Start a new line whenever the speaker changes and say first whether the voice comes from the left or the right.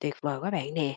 left: Tuyệt vời quá bạn nè.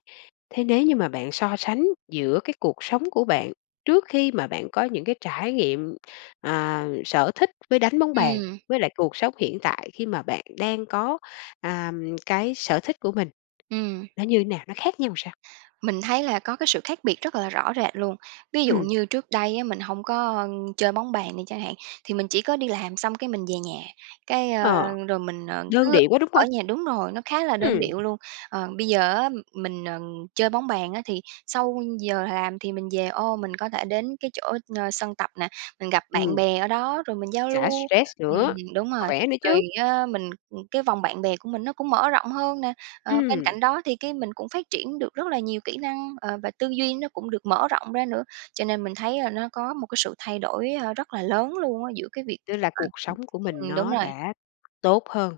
left: Thế nếu như mà bạn so sánh giữa cái cuộc sống của bạn trước khi mà bạn có những cái trải nghiệm, à, sở thích với đánh bóng bàn,
right: Ừm.
left: với lại cuộc sống hiện tại khi mà bạn đang có, à, cái sở thích của mình,
right: Ừm.
left: nó như nào? Nó khác nhau làm sao?
right: Mình thấy là có cái sự khác biệt rất là rõ rệt luôn. Ví dụ
left: Ừm.
right: như trước đây á mình hông có chơi bóng bàn đi chẳng hạn, thì mình chỉ có đi làm xong cái mình về nhà, cái, ờ,
left: Ờ,
right: rồi mình, ờ,
left: đơn
right: cứ
left: điệu quá, đúng hông?
right: ở nhà đúng rồi, nó khá là đơn
left: Ừm.
right: điệu luôn. Ờ, bây giờ á mình, ờ, chơi bóng bàn á thì sau giờ làm thì mình về ô mình có thể đến cái chỗ, ờ, sân tập nè, mình gặp bạn
left: Ừm.
right: bè ở đó rồi mình giao
left: Xả
right: lưu.
left: stress nữa,
right: Ừm, đúng rồi,
left: khỏe nữa
right: rồi
left: chứ.
right: á mình ừm, cái vòng bạn bè của mình nó cũng mở rộng hơn nè, ờ, bên
left: Ừm.
right: cạnh đó thì cái mình cũng phát triển được rất là nhiều kỹ năng, ờ, và tư duy nó cũng được mở rộng ra nữa, cho nên mình thấy là nó có một cái sự thay đổi, ờ, rất là lớn luôn á giữa cái việc,
left: Tức là cuộc sống của mình
right: ừm, đúng
left: nó
right: rồi.
left: đã tốt hơn,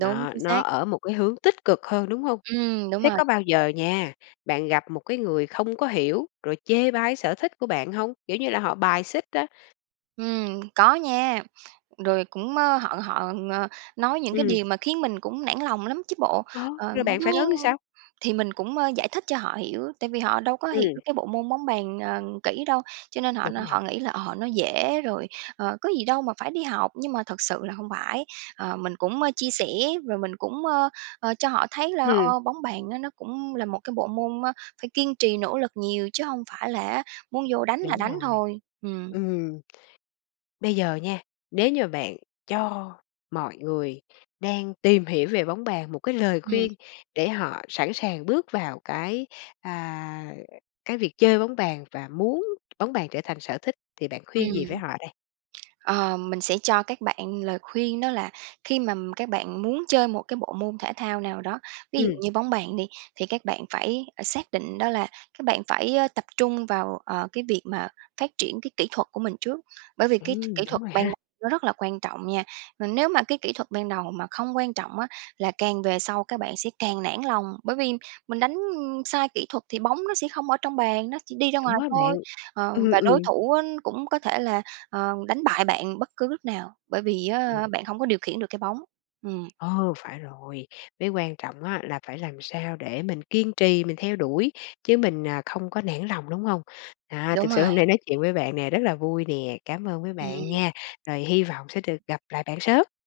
right: Đúng, chính
left: nó
right: xác.
left: ở một cái hướng tích cực hơn, đúng hông?
right: Ừm, đúng
left: Thế
right: rồi.
left: có bao giờ nha, bạn gặp một cái người không có hiểu rồi chê bai sở thích của bạn hông? Kiểu như là, họ bài xích á.
right: Ừm, có nha. Rồi cũng, a, họ họ, ờ, nói những cái
left: Ừm.
right: điều mà khiến mình cũng nản lòng lắm chứ bộ.
left: Ồ,
right: Ờ,
left: rồi bạn
right: giống
left: phản
right: như
left: ứng sao?
right: thì mình cũng, ơ, giải thích cho họ hiểu, tại vì họ đâu có hiểu
left: Ừm.
right: cái bộ môn bóng bàn, ờ, kỹ đâu, cho nên họ
left: Đúng
right: nó
left: rồi.
right: họ nghĩ là, ờ, nó dễ rồi, ờ, có gì đâu mà phải đi học, nhưng mà thật sự là hông phải. Ờ, mình cũng, ơ, chia sẻ và mình cũng, ơ, ờ, cho họ thấy là,
left: Ừm.
right: ờ, bóng bàn á nó cũng là một cái bộ môn, á, phải kiên trì nỗ lực nhiều chứ hông phải là, á, muốn vô đánh là
left: Đúng
right: đánh
left: rồi.
right: thôi, ừm.
left: Ừm, bây giờ nha, nếu như bạn cho mọi người đang tìm hiểu về bóng bàn một cái lời
right: Ừm.
left: khuyên để họ sẵn sàng bước vào cái, à, cái việc chơi bóng bàn và muốn bóng bàn trở thành sở thích thì bạn
right: Ừm.
left: khuyên gì với họ đây?
right: Ờ, mình sẽ cho các bạn lời khuyên đó là khi mà các bạn muốn chơi một cái bộ môn thể thao nào đó, ví dụ
left: Ừm.
right: như bóng bàn đi, thì các bạn phải, à, xác định đó là các bạn phải, a, tập trung vào, ờ, cái việc mà phát triển cái kỹ thuật của mình trước, bởi vì cái
left: Ừm,
right: kỹ
left: đúng
right: thuật
left: rồi
right: ban
left: ha.
right: nó rất là quan trọng nha. Mà nếu mà cái kỹ thuật ban đầu mà không quan trọng á là càng về sau các bạn sẽ càng nản lòng, bởi vì mình đánh sai kỹ thuật thì bóng nó sẽ không ở trong bàn, nó chỉ đi ra ngoài
left: Đúng á bạn.
right: thôi. Ờ,
left: Ừm,
right: và đối
left: ừm.
right: thủ á cũng có thể là, ờ, đánh bại bạn bất cứ lúc nào, bởi vì,
left: Đúng.
right: á, bạn hông có điều khiển được cái bóng, ừm.
left: Ờ, phải rồi. Cái quan trọng á là phải làm sao để mình kiên trì, mình theo đuổi chứ mình, à, không có nản lòng, đúng hông? À,
right: Đúng
left: thực sự
right: rồi.
left: hôm nay nói chuyện với bạn nè, rất là vui nè, cám ơn với bạn
right: Ừm.
left: nha. Rồi hi vọng sẽ được gặp lại bạn sớm.